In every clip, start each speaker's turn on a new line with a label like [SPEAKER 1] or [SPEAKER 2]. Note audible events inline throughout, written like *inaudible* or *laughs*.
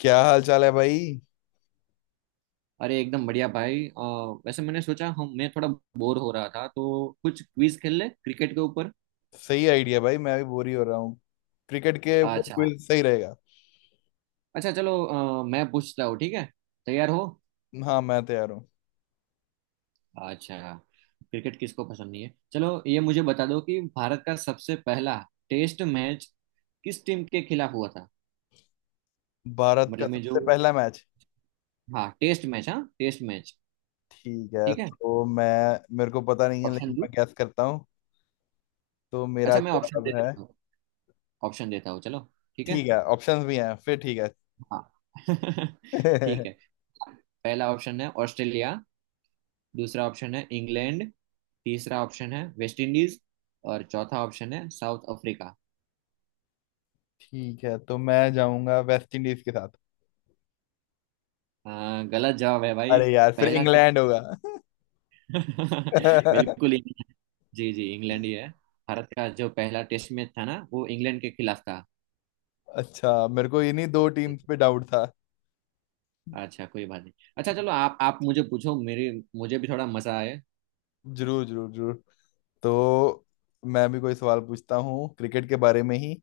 [SPEAKER 1] क्या हाल चाल है भाई।
[SPEAKER 2] अरे एकदम बढ़िया भाई वैसे मैंने सोचा हम मैं थोड़ा बोर हो रहा था तो कुछ क्विज खेल ले क्रिकेट के ऊपर।
[SPEAKER 1] सही आइडिया भाई, मैं भी बोर ही हो रहा हूँ। क्रिकेट के ऊपर
[SPEAKER 2] अच्छा।
[SPEAKER 1] क्विज सही रहेगा।
[SPEAKER 2] अच्छा चलो, मैं पूछता हूँ, ठीक है? तैयार हो?
[SPEAKER 1] हाँ, मैं तैयार हूँ।
[SPEAKER 2] अच्छा। क्रिकेट किसको पसंद नहीं है, चलो ये मुझे बता दो कि भारत का सबसे पहला टेस्ट मैच किस टीम के खिलाफ हुआ था?
[SPEAKER 1] भारत का
[SPEAKER 2] मतलब मैं जो,
[SPEAKER 1] सबसे पहला मैच।
[SPEAKER 2] हाँ टेस्ट मैच, हाँ टेस्ट मैच।
[SPEAKER 1] ठीक है।
[SPEAKER 2] ठीक है।
[SPEAKER 1] तो मैं मेरे को पता नहीं है,
[SPEAKER 2] ऑप्शन
[SPEAKER 1] लेकिन
[SPEAKER 2] दो।
[SPEAKER 1] मैं गैस करता हूँ। तो मेरा
[SPEAKER 2] अच्छा, मैं ऑप्शन दे
[SPEAKER 1] जवाब है।
[SPEAKER 2] देता हूँ। ऑप्शन देता हूँ, चलो। ठीक है।
[SPEAKER 1] ठीक है, ऑप्शंस भी हैं फिर। ठीक है।
[SPEAKER 2] हाँ। *laughs* ठीक है।
[SPEAKER 1] *laughs*
[SPEAKER 2] पहला ऑप्शन है ऑस्ट्रेलिया, दूसरा ऑप्शन है इंग्लैंड, तीसरा ऑप्शन है वेस्ट इंडीज, और चौथा ऑप्शन है साउथ अफ्रीका।
[SPEAKER 1] ठीक है, तो मैं जाऊंगा वेस्ट इंडीज के साथ।
[SPEAKER 2] हाँ, गलत जवाब है भाई।
[SPEAKER 1] अरे यार, फिर
[SPEAKER 2] पहला
[SPEAKER 1] इंग्लैंड
[SPEAKER 2] टेस्ट
[SPEAKER 1] होगा।
[SPEAKER 2] *laughs* बिल्कुल ही
[SPEAKER 1] *laughs*
[SPEAKER 2] नहीं है। जी जी, इंग्लैंड ही है। भारत का जो पहला टेस्ट मैच था ना, वो इंग्लैंड के खिलाफ था।
[SPEAKER 1] अच्छा, मेरे को इन्हीं दो टीम्स पे डाउट था।
[SPEAKER 2] अच्छा, कोई बात नहीं। अच्छा चलो, आप मुझे पूछो, मेरे मुझे भी थोड़ा मजा आए।
[SPEAKER 1] जरूर जरूर जरूर। तो मैं भी कोई सवाल पूछता हूँ क्रिकेट के बारे में ही।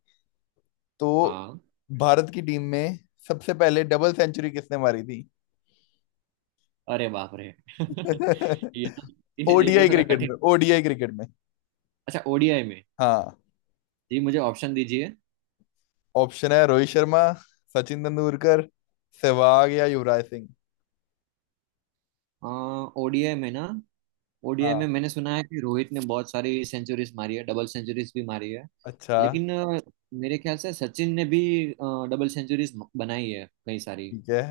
[SPEAKER 1] तो
[SPEAKER 2] हाँ।
[SPEAKER 1] भारत की टीम में सबसे पहले डबल सेंचुरी किसने मारी थी?
[SPEAKER 2] अरे बाप रे!
[SPEAKER 1] *laughs*
[SPEAKER 2] *laughs*
[SPEAKER 1] किसने?
[SPEAKER 2] ये तो, ये
[SPEAKER 1] ओडीआई
[SPEAKER 2] तो
[SPEAKER 1] मारी,
[SPEAKER 2] थोड़ा
[SPEAKER 1] क्रिकेट में,
[SPEAKER 2] कठिन।
[SPEAKER 1] ओडीआई क्रिकेट में।
[SPEAKER 2] अच्छा ओडीआई में।
[SPEAKER 1] हाँ।
[SPEAKER 2] जी, मुझे ऑप्शन दीजिए।
[SPEAKER 1] ऑप्शन है रोहित शर्मा, सचिन तेंदुलकर, सहवाग या युवराज सिंह।
[SPEAKER 2] हाँ, ओडीआई में ना, ओडीआई में
[SPEAKER 1] हाँ।
[SPEAKER 2] मैंने सुना है कि रोहित ने बहुत सारी सेंचुरीज मारी है, डबल सेंचुरीज भी मारी है।
[SPEAKER 1] अच्छा।
[SPEAKER 2] लेकिन मेरे ख्याल से सचिन ने भी डबल सेंचुरीज बनाई है कई सारी।
[SPEAKER 1] ठीक है।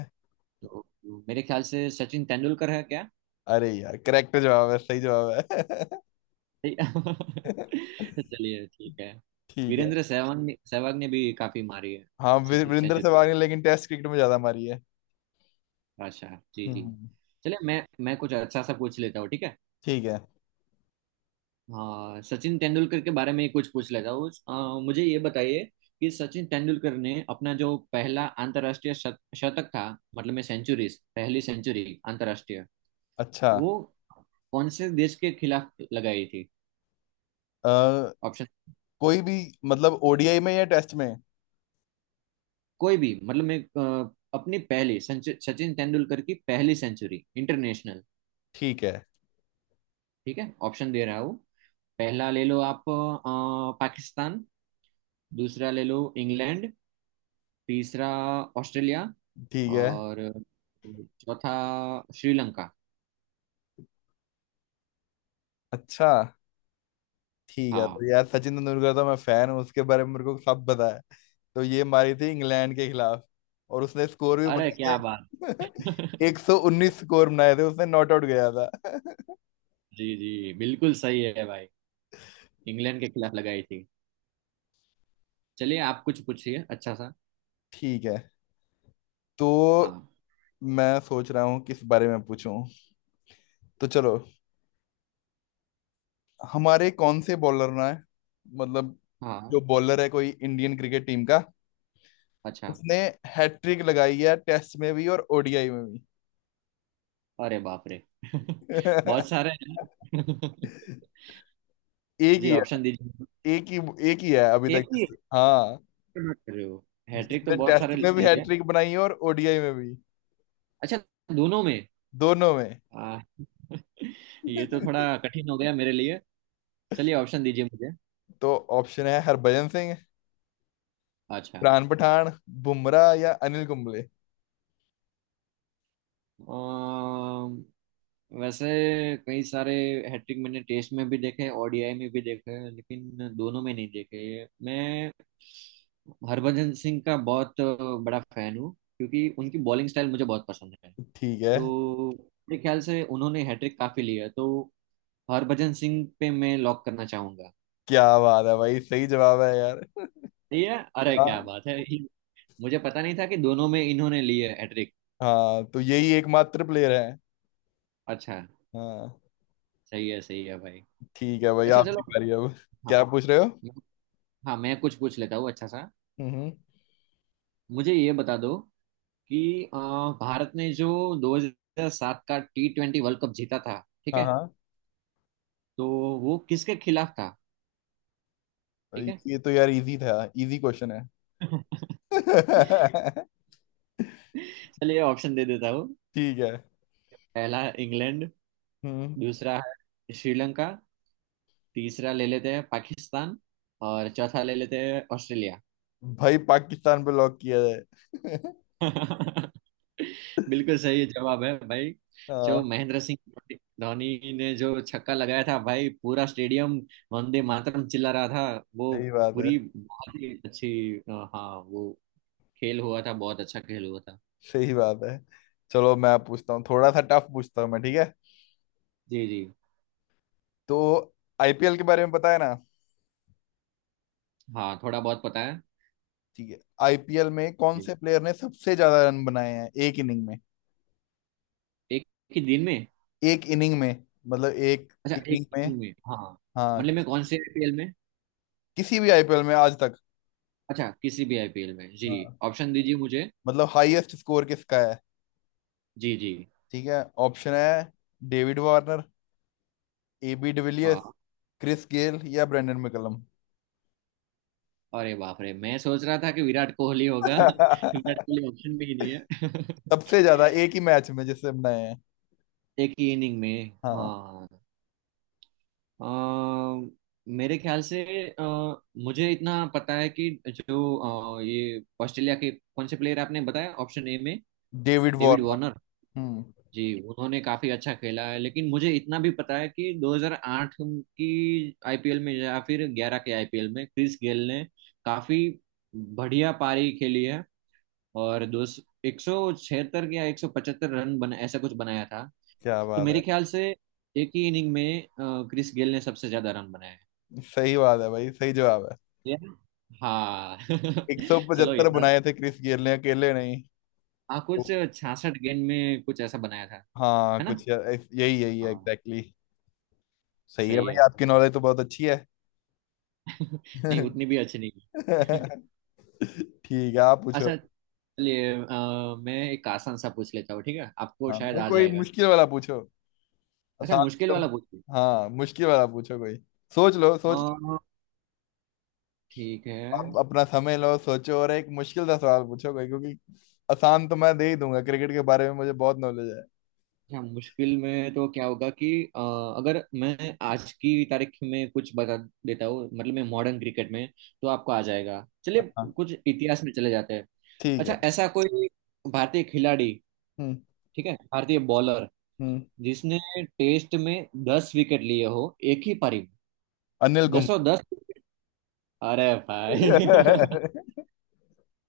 [SPEAKER 2] तो मेरे ख्याल से सचिन तेंदुलकर है क्या?
[SPEAKER 1] अरे यार, करेक्ट जवाब है, सही जवाब है।
[SPEAKER 2] *laughs*
[SPEAKER 1] *laughs*
[SPEAKER 2] चलिए ठीक है।
[SPEAKER 1] ठीक है।
[SPEAKER 2] वीरेंद्र सहवाग ने भी काफी मारी है
[SPEAKER 1] हाँ, वीरेंद्र
[SPEAKER 2] सेंचुरी।
[SPEAKER 1] सहवाग ने, लेकिन टेस्ट क्रिकेट में ज्यादा मारी है।
[SPEAKER 2] बादशाह, जी जी।
[SPEAKER 1] हम्म।
[SPEAKER 2] चलिए, मैं कुछ अच्छा सा पूछ लेता हूँ, ठीक है?
[SPEAKER 1] ठीक है।
[SPEAKER 2] हाँ, सचिन तेंदुलकर के बारे में ही कुछ पूछ लेता हूँ, मुझे ये बताइए कि सचिन तेंदुलकर ने अपना जो पहला अंतर्राष्ट्रीय शतक था, मतलब में सेंचुरीज, पहली सेंचुरी अंतर्राष्ट्रीय,
[SPEAKER 1] अच्छा।
[SPEAKER 2] वो कौन से देश के खिलाफ लगाई थी?
[SPEAKER 1] अ,
[SPEAKER 2] ऑप्शन
[SPEAKER 1] कोई भी, मतलब ओडीआई में या टेस्ट में?
[SPEAKER 2] कोई भी, मतलब मैं, अपनी पहली सचिन तेंदुलकर की पहली सेंचुरी इंटरनेशनल।
[SPEAKER 1] ठीक है।
[SPEAKER 2] ठीक है, ऑप्शन दे रहा हूँ। पहला ले लो आप, पाकिस्तान। दूसरा ले लो, इंग्लैंड। तीसरा ऑस्ट्रेलिया,
[SPEAKER 1] ठीक है।
[SPEAKER 2] और चौथा श्रीलंका।
[SPEAKER 1] अच्छा। ठीक है,
[SPEAKER 2] हाँ,
[SPEAKER 1] तो यार सचिन तेंदुलकर तो मैं फैन हूँ, उसके बारे में मेरे को सब पता है। तो ये मारी थी इंग्लैंड के खिलाफ। और उसने स्कोर भी
[SPEAKER 2] अरे
[SPEAKER 1] बनाए
[SPEAKER 2] क्या बात!
[SPEAKER 1] थे। *laughs*
[SPEAKER 2] *laughs*
[SPEAKER 1] 119 स्कोर बनाए थे उसने, नॉट आउट गया था। *laughs*
[SPEAKER 2] जी जी, बिल्कुल सही है भाई, इंग्लैंड के खिलाफ लगाई थी। चलिए आप कुछ पूछिए अच्छा सा।
[SPEAKER 1] ठीक है। तो
[SPEAKER 2] हाँ।
[SPEAKER 1] मैं सोच रहा हूँ किस बारे में पूछूं। तो चलो, हमारे कौन से बॉलर ना है, मतलब
[SPEAKER 2] हाँ।
[SPEAKER 1] जो बॉलर है कोई इंडियन क्रिकेट टीम का,
[SPEAKER 2] अच्छा।
[SPEAKER 1] उसने हैट्रिक लगाई है टेस्ट में भी और ओडीआई में भी।
[SPEAKER 2] अरे बाप रे! *laughs* बहुत
[SPEAKER 1] *laughs*
[SPEAKER 2] सारे हैं। *laughs*
[SPEAKER 1] एक
[SPEAKER 2] जी,
[SPEAKER 1] ही
[SPEAKER 2] ऑप्शन दीजिए।
[SPEAKER 1] है। एक ही एक ही है अभी
[SPEAKER 2] एक
[SPEAKER 1] तक।
[SPEAKER 2] ही है,
[SPEAKER 1] हाँ।
[SPEAKER 2] मत कर रहे हो? हैट्रिक तो
[SPEAKER 1] जिसने
[SPEAKER 2] बहुत
[SPEAKER 1] टेस्ट
[SPEAKER 2] सारे
[SPEAKER 1] में भी
[SPEAKER 2] लिए।
[SPEAKER 1] हैट्रिक बनाई है और ओडीआई में भी।
[SPEAKER 2] अच्छा, दोनों में।
[SPEAKER 1] दोनों में।
[SPEAKER 2] आ, *laughs* ये तो थोड़ा कठिन हो गया मेरे लिए। चलिए ऑप्शन दीजिए मुझे।
[SPEAKER 1] तो ऑप्शन है हरभजन सिंह,
[SPEAKER 2] अच्छा।
[SPEAKER 1] प्राण पठान, बुमराह या अनिल कुंबले।
[SPEAKER 2] अम, वैसे कई सारे हैट्रिक मैंने टेस्ट में भी देखे, ओडीआई में भी देखे, लेकिन दोनों में नहीं देखे। मैं हरभजन सिंह का बहुत बड़ा फैन हूँ क्योंकि उनकी बॉलिंग स्टाइल मुझे बहुत पसंद है।
[SPEAKER 1] ठीक है।
[SPEAKER 2] तो मेरे ख्याल से उन्होंने हैट्रिक काफी लिया है, तो हरभजन सिंह पे मैं लॉक करना चाहूंगा।
[SPEAKER 1] क्या बात है भाई, सही जवाब है यार।
[SPEAKER 2] ये, अरे क्या
[SPEAKER 1] हाँ।
[SPEAKER 2] बात है! मुझे पता नहीं था कि दोनों में इन्होंने लिए हैट्रिक।
[SPEAKER 1] हाँ, तो यही एकमात्र प्लेयर है।
[SPEAKER 2] अच्छा।
[SPEAKER 1] हाँ।
[SPEAKER 2] सही है, सही है भाई।
[SPEAKER 1] ठीक है भाई,
[SPEAKER 2] अच्छा
[SPEAKER 1] आपकी
[SPEAKER 2] चलो।
[SPEAKER 1] बारी अब। क्या
[SPEAKER 2] हाँ।
[SPEAKER 1] पूछ रहे हो?
[SPEAKER 2] हाँ, मैं कुछ पूछ लेता हूँ अच्छा सा।
[SPEAKER 1] हम्म।
[SPEAKER 2] मुझे ये बता दो कि भारत ने जो 2007 का T20 वर्ल्ड कप जीता था, ठीक
[SPEAKER 1] हाँ।
[SPEAKER 2] है?
[SPEAKER 1] हाँ,
[SPEAKER 2] तो वो किसके खिलाफ था? ठीक है।
[SPEAKER 1] ये तो यार इजी था, इजी क्वेश्चन है।
[SPEAKER 2] *laughs*
[SPEAKER 1] *laughs*
[SPEAKER 2] चलिए ऑप्शन दे देता हूँ।
[SPEAKER 1] ठीक है।
[SPEAKER 2] पहला इंग्लैंड,
[SPEAKER 1] हम्म।
[SPEAKER 2] दूसरा है श्रीलंका, तीसरा ले लेते हैं पाकिस्तान, और चौथा ले लेते हैं ऑस्ट्रेलिया।
[SPEAKER 1] भाई, पाकिस्तान पे लॉक किया जाए।
[SPEAKER 2] बिल्कुल सही जवाब है भाई।
[SPEAKER 1] हाँ।
[SPEAKER 2] जो महेंद्र सिंह धोनी ने जो छक्का लगाया था भाई, पूरा स्टेडियम वंदे मातरम चिल्ला रहा था वो।
[SPEAKER 1] सही बात है।
[SPEAKER 2] पूरी बहुत ही अच्छी, हाँ वो खेल हुआ था, बहुत अच्छा खेल हुआ था।
[SPEAKER 1] सही बात है। चलो, मैं पूछता हूँ, थोड़ा सा टफ पूछता हूँ मैं, ठीक है।
[SPEAKER 2] जी जी।
[SPEAKER 1] तो आईपीएल के बारे में पता है ना?
[SPEAKER 2] हाँ थोड़ा बहुत पता है।
[SPEAKER 1] ठीक है, आईपीएल में कौन
[SPEAKER 2] जी।
[SPEAKER 1] से प्लेयर ने सबसे ज्यादा रन बनाए हैं एक इनिंग में?
[SPEAKER 2] एक ही दिन में।
[SPEAKER 1] एक इनिंग में, मतलब एक
[SPEAKER 2] अच्छा एक
[SPEAKER 1] इनिंग
[SPEAKER 2] ही
[SPEAKER 1] में।
[SPEAKER 2] दिन में, हाँ।
[SPEAKER 1] हाँ,
[SPEAKER 2] मतलब मैं कौन से आईपीएल में?
[SPEAKER 1] किसी भी आईपीएल में आज तक।
[SPEAKER 2] अच्छा, किसी भी आईपीएल में, जी।
[SPEAKER 1] हाँ,
[SPEAKER 2] ऑप्शन दीजिए मुझे।
[SPEAKER 1] मतलब हाईएस्ट स्कोर किसका है।
[SPEAKER 2] जी जी।
[SPEAKER 1] ठीक है, ऑप्शन है डेविड वार्नर, एबी डिविलियर्स,
[SPEAKER 2] हाँ।
[SPEAKER 1] क्रिस गेल या ब्रेंडन मैकलम।
[SPEAKER 2] अरे बाप रे, मैं सोच रहा था कि विराट कोहली होगा। *laughs* विराट
[SPEAKER 1] *laughs*
[SPEAKER 2] कोहली ऑप्शन भी नहीं
[SPEAKER 1] सबसे
[SPEAKER 2] है।
[SPEAKER 1] ज्यादा एक ही मैच में जिससे बनाए हैं।
[SPEAKER 2] *laughs* एक ही इनिंग में,
[SPEAKER 1] हाँ।
[SPEAKER 2] हाँ। अ, मेरे ख्याल से, अ, मुझे इतना पता है कि जो, ये ऑस्ट्रेलिया के कौन से प्लेयर आपने बताया ऑप्शन ए में?
[SPEAKER 1] David
[SPEAKER 2] David
[SPEAKER 1] Warner.
[SPEAKER 2] वार्नर।
[SPEAKER 1] हम्म।
[SPEAKER 2] जी। उन्होंने काफी अच्छा खेला है, लेकिन मुझे इतना भी पता है कि 2008 की आईपीएल में या फिर 11 के आईपीएल में क्रिस गेल ने काफी बढ़िया पारी खेली है। और दो, 176 या 175 रन बना, ऐसा कुछ बनाया था।
[SPEAKER 1] क्या
[SPEAKER 2] तो
[SPEAKER 1] बात
[SPEAKER 2] मेरे
[SPEAKER 1] है,
[SPEAKER 2] ख्याल से एक ही इनिंग में क्रिस गेल ने सबसे ज्यादा रन बनाए हैं।
[SPEAKER 1] सही बात है भाई, सही जवाब है।
[SPEAKER 2] Yeah. हाँ।
[SPEAKER 1] एक सौ
[SPEAKER 2] *laughs* चलो
[SPEAKER 1] पचहत्तर
[SPEAKER 2] इतना,
[SPEAKER 1] बुनाए थे क्रिस गेल ने अकेले, नहीं।
[SPEAKER 2] हाँ कुछ
[SPEAKER 1] तो-
[SPEAKER 2] 66 गेंद में कुछ ऐसा बनाया था,
[SPEAKER 1] हाँ
[SPEAKER 2] है ना?
[SPEAKER 1] कुछ यही यही है,
[SPEAKER 2] हाँ।
[SPEAKER 1] एग्जैक्टली। सही है
[SPEAKER 2] सही
[SPEAKER 1] भाई,
[SPEAKER 2] है।
[SPEAKER 1] आपकी नॉलेज तो बहुत अच्छी है।
[SPEAKER 2] *laughs* नहीं उतनी
[SPEAKER 1] *laughs*
[SPEAKER 2] भी अच्छी नहीं। *laughs*
[SPEAKER 1] ठीक है, आप पूछो।
[SPEAKER 2] अच्छा चलिए, मैं एक आसान सा पूछ लेता हूँ, ठीक है, आपको
[SPEAKER 1] हाँ
[SPEAKER 2] शायद
[SPEAKER 1] भाई,
[SPEAKER 2] आ
[SPEAKER 1] कोई
[SPEAKER 2] जाएगा।
[SPEAKER 1] मुश्किल वाला पूछो।
[SPEAKER 2] अच्छा,
[SPEAKER 1] आसान
[SPEAKER 2] मुश्किल
[SPEAKER 1] तो।
[SPEAKER 2] वाला पूछिए।
[SPEAKER 1] हाँ, मुश्किल वाला पूछो कोई। सोच लो, सोच।
[SPEAKER 2] अ, ठीक है।
[SPEAKER 1] आप अपना समय लो, सोचो, और एक मुश्किल सा सवाल पूछो कोई, क्योंकि आसान तो मैं दे ही दूंगा, क्रिकेट के बारे में मुझे बहुत नॉलेज है।
[SPEAKER 2] हाँ, मुश्किल में तो क्या होगा कि अ, अगर मैं आज की तारीख में कुछ बता देता हूँ, मतलब मैं मॉडर्न क्रिकेट में, तो आपको आ जाएगा। चलिए
[SPEAKER 1] हाँ।
[SPEAKER 2] कुछ इतिहास में चले जाते हैं।
[SPEAKER 1] ठीक
[SPEAKER 2] अच्छा,
[SPEAKER 1] है।
[SPEAKER 2] ऐसा कोई भारतीय खिलाड़ी,
[SPEAKER 1] हम्म।
[SPEAKER 2] ठीक है, भारतीय बॉलर
[SPEAKER 1] हम्म।
[SPEAKER 2] जिसने टेस्ट में 10 विकेट लिए हो एक ही पारी में,
[SPEAKER 1] अनिल
[SPEAKER 2] दसों
[SPEAKER 1] कुंबले।
[SPEAKER 2] दस? अरे भाई!
[SPEAKER 1] *laughs*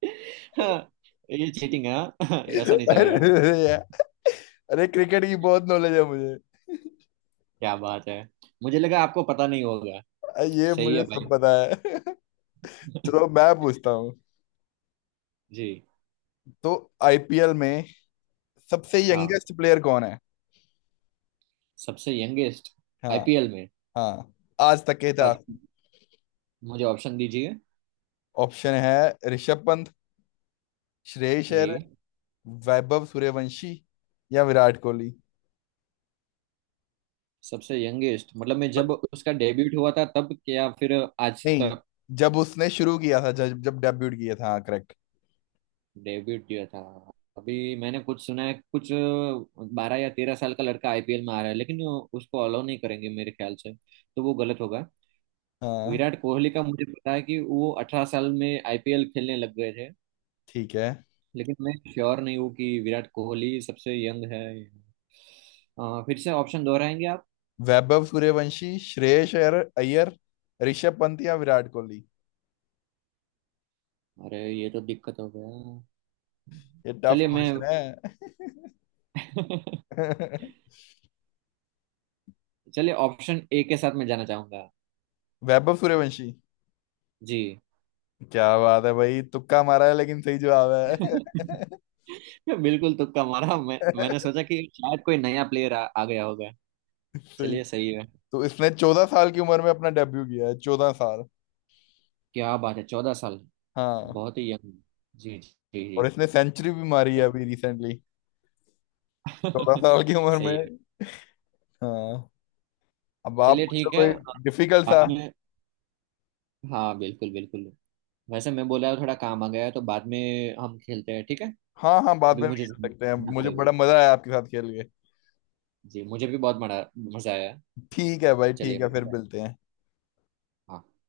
[SPEAKER 2] *laughs* हाँ, ये चीटिंग है, हाँ। *laughs* ये ऐसा नहीं चलेगा।
[SPEAKER 1] अरे। अरे, क्रिकेट की बहुत नॉलेज है मुझे।
[SPEAKER 2] क्या बात है, मुझे लगा आपको पता नहीं होगा।
[SPEAKER 1] ये
[SPEAKER 2] सही
[SPEAKER 1] मुझे
[SPEAKER 2] है
[SPEAKER 1] सब
[SPEAKER 2] भाई।
[SPEAKER 1] पता है। *laughs* चलो, मैं पूछता हूँ।
[SPEAKER 2] जी।
[SPEAKER 1] तो आईपीएल में सबसे
[SPEAKER 2] हाँ।
[SPEAKER 1] यंगेस्ट प्लेयर कौन है?
[SPEAKER 2] सबसे यंगेस्ट।
[SPEAKER 1] हाँ।
[SPEAKER 2] आईपीएल में।
[SPEAKER 1] हाँ, आज तक के इतिहास।
[SPEAKER 2] अच्छा, मुझे ऑप्शन दीजिए।
[SPEAKER 1] ऑप्शन है ऋषभ पंत, श्रेयस
[SPEAKER 2] जी।
[SPEAKER 1] अय्यर, वैभव सूर्यवंशी या विराट कोहली।
[SPEAKER 2] सबसे यंगेस्ट मतलब, मैं जब उसका डेब्यूट हुआ था तब, क्या फिर आज
[SPEAKER 1] नहीं,
[SPEAKER 2] तक?
[SPEAKER 1] जब उसने शुरू किया था, जब जब डेब्यूट किया था, हाँ करेक्ट।
[SPEAKER 2] डेब्यूट किया था। अभी मैंने कुछ सुना है, कुछ 12 या 13 साल का लड़का आईपीएल में आ रहा है, लेकिन उसको अलाउ नहीं करेंगे मेरे ख्याल से, तो वो गलत होगा।
[SPEAKER 1] हाँ।
[SPEAKER 2] विराट कोहली का मुझे पता है कि वो 18 साल में आईपीएल खेलने लग गए थे।
[SPEAKER 1] ठीक है।
[SPEAKER 2] लेकिन मैं श्योर नहीं हूँ कि विराट कोहली सबसे यंग है। फिर से ऑप्शन दोहराएंगे?
[SPEAKER 1] वैभव सूर्यवंशी, श्रेयस अय्यर अय्यर, ऋषभ पंत या विराट कोहली।
[SPEAKER 2] अरे ये तो दिक्कत हो गया।
[SPEAKER 1] ये टफ
[SPEAKER 2] चलिए मैं,
[SPEAKER 1] क्वेश्चन
[SPEAKER 2] *laughs*
[SPEAKER 1] है। *laughs*
[SPEAKER 2] चलिए ऑप्शन ए के साथ मैं जाना चाहूंगा।
[SPEAKER 1] वैभव सूर्यवंशी।
[SPEAKER 2] जी।
[SPEAKER 1] क्या बात है भाई, तुक्का मारा है लेकिन सही जवाब
[SPEAKER 2] *laughs*
[SPEAKER 1] है।
[SPEAKER 2] मैं बिल्कुल तुक्का मारा, मैंने
[SPEAKER 1] *laughs*
[SPEAKER 2] सोचा कि शायद कोई नया प्लेयर आ गया होगा।
[SPEAKER 1] सही।
[SPEAKER 2] चलिए सही है।
[SPEAKER 1] तो इसने 14 साल की उम्र में अपना डेब्यू किया है, 14 साल।
[SPEAKER 2] क्या बात है, 14 साल!
[SPEAKER 1] हाँ।
[SPEAKER 2] बहुत ही यंग। जी जी जी।
[SPEAKER 1] और इसने सेंचुरी भी मारी है अभी रिसेंटली, चौदह
[SPEAKER 2] *laughs*
[SPEAKER 1] साल की उम्र
[SPEAKER 2] सही है।
[SPEAKER 1] में। हाँ। अब आप
[SPEAKER 2] चलिए
[SPEAKER 1] मुझसे
[SPEAKER 2] ठीक
[SPEAKER 1] कोई
[SPEAKER 2] है, बाद
[SPEAKER 1] डिफिकल्ट सा।
[SPEAKER 2] में। हाँ बिल्कुल, बिल्कुल। वैसे मैं बोला, थोड़ा काम आ गया है, तो बाद में हम खेलते हैं ठीक है?
[SPEAKER 1] हाँ हाँ, बाद
[SPEAKER 2] अभी
[SPEAKER 1] में भी
[SPEAKER 2] मुझे
[SPEAKER 1] खेल सकते हैं,
[SPEAKER 2] जाना
[SPEAKER 1] मुझे
[SPEAKER 2] पड़ेगा।
[SPEAKER 1] बड़ा मजा आया आपके साथ खेल के।
[SPEAKER 2] जी, मुझे भी बहुत मजा, मजा आया।
[SPEAKER 1] ठीक है भाई,
[SPEAKER 2] चलिए
[SPEAKER 1] ठीक है,
[SPEAKER 2] मिल
[SPEAKER 1] फिर
[SPEAKER 2] जाएगा।
[SPEAKER 1] मिलते हैं।
[SPEAKER 2] हाँ।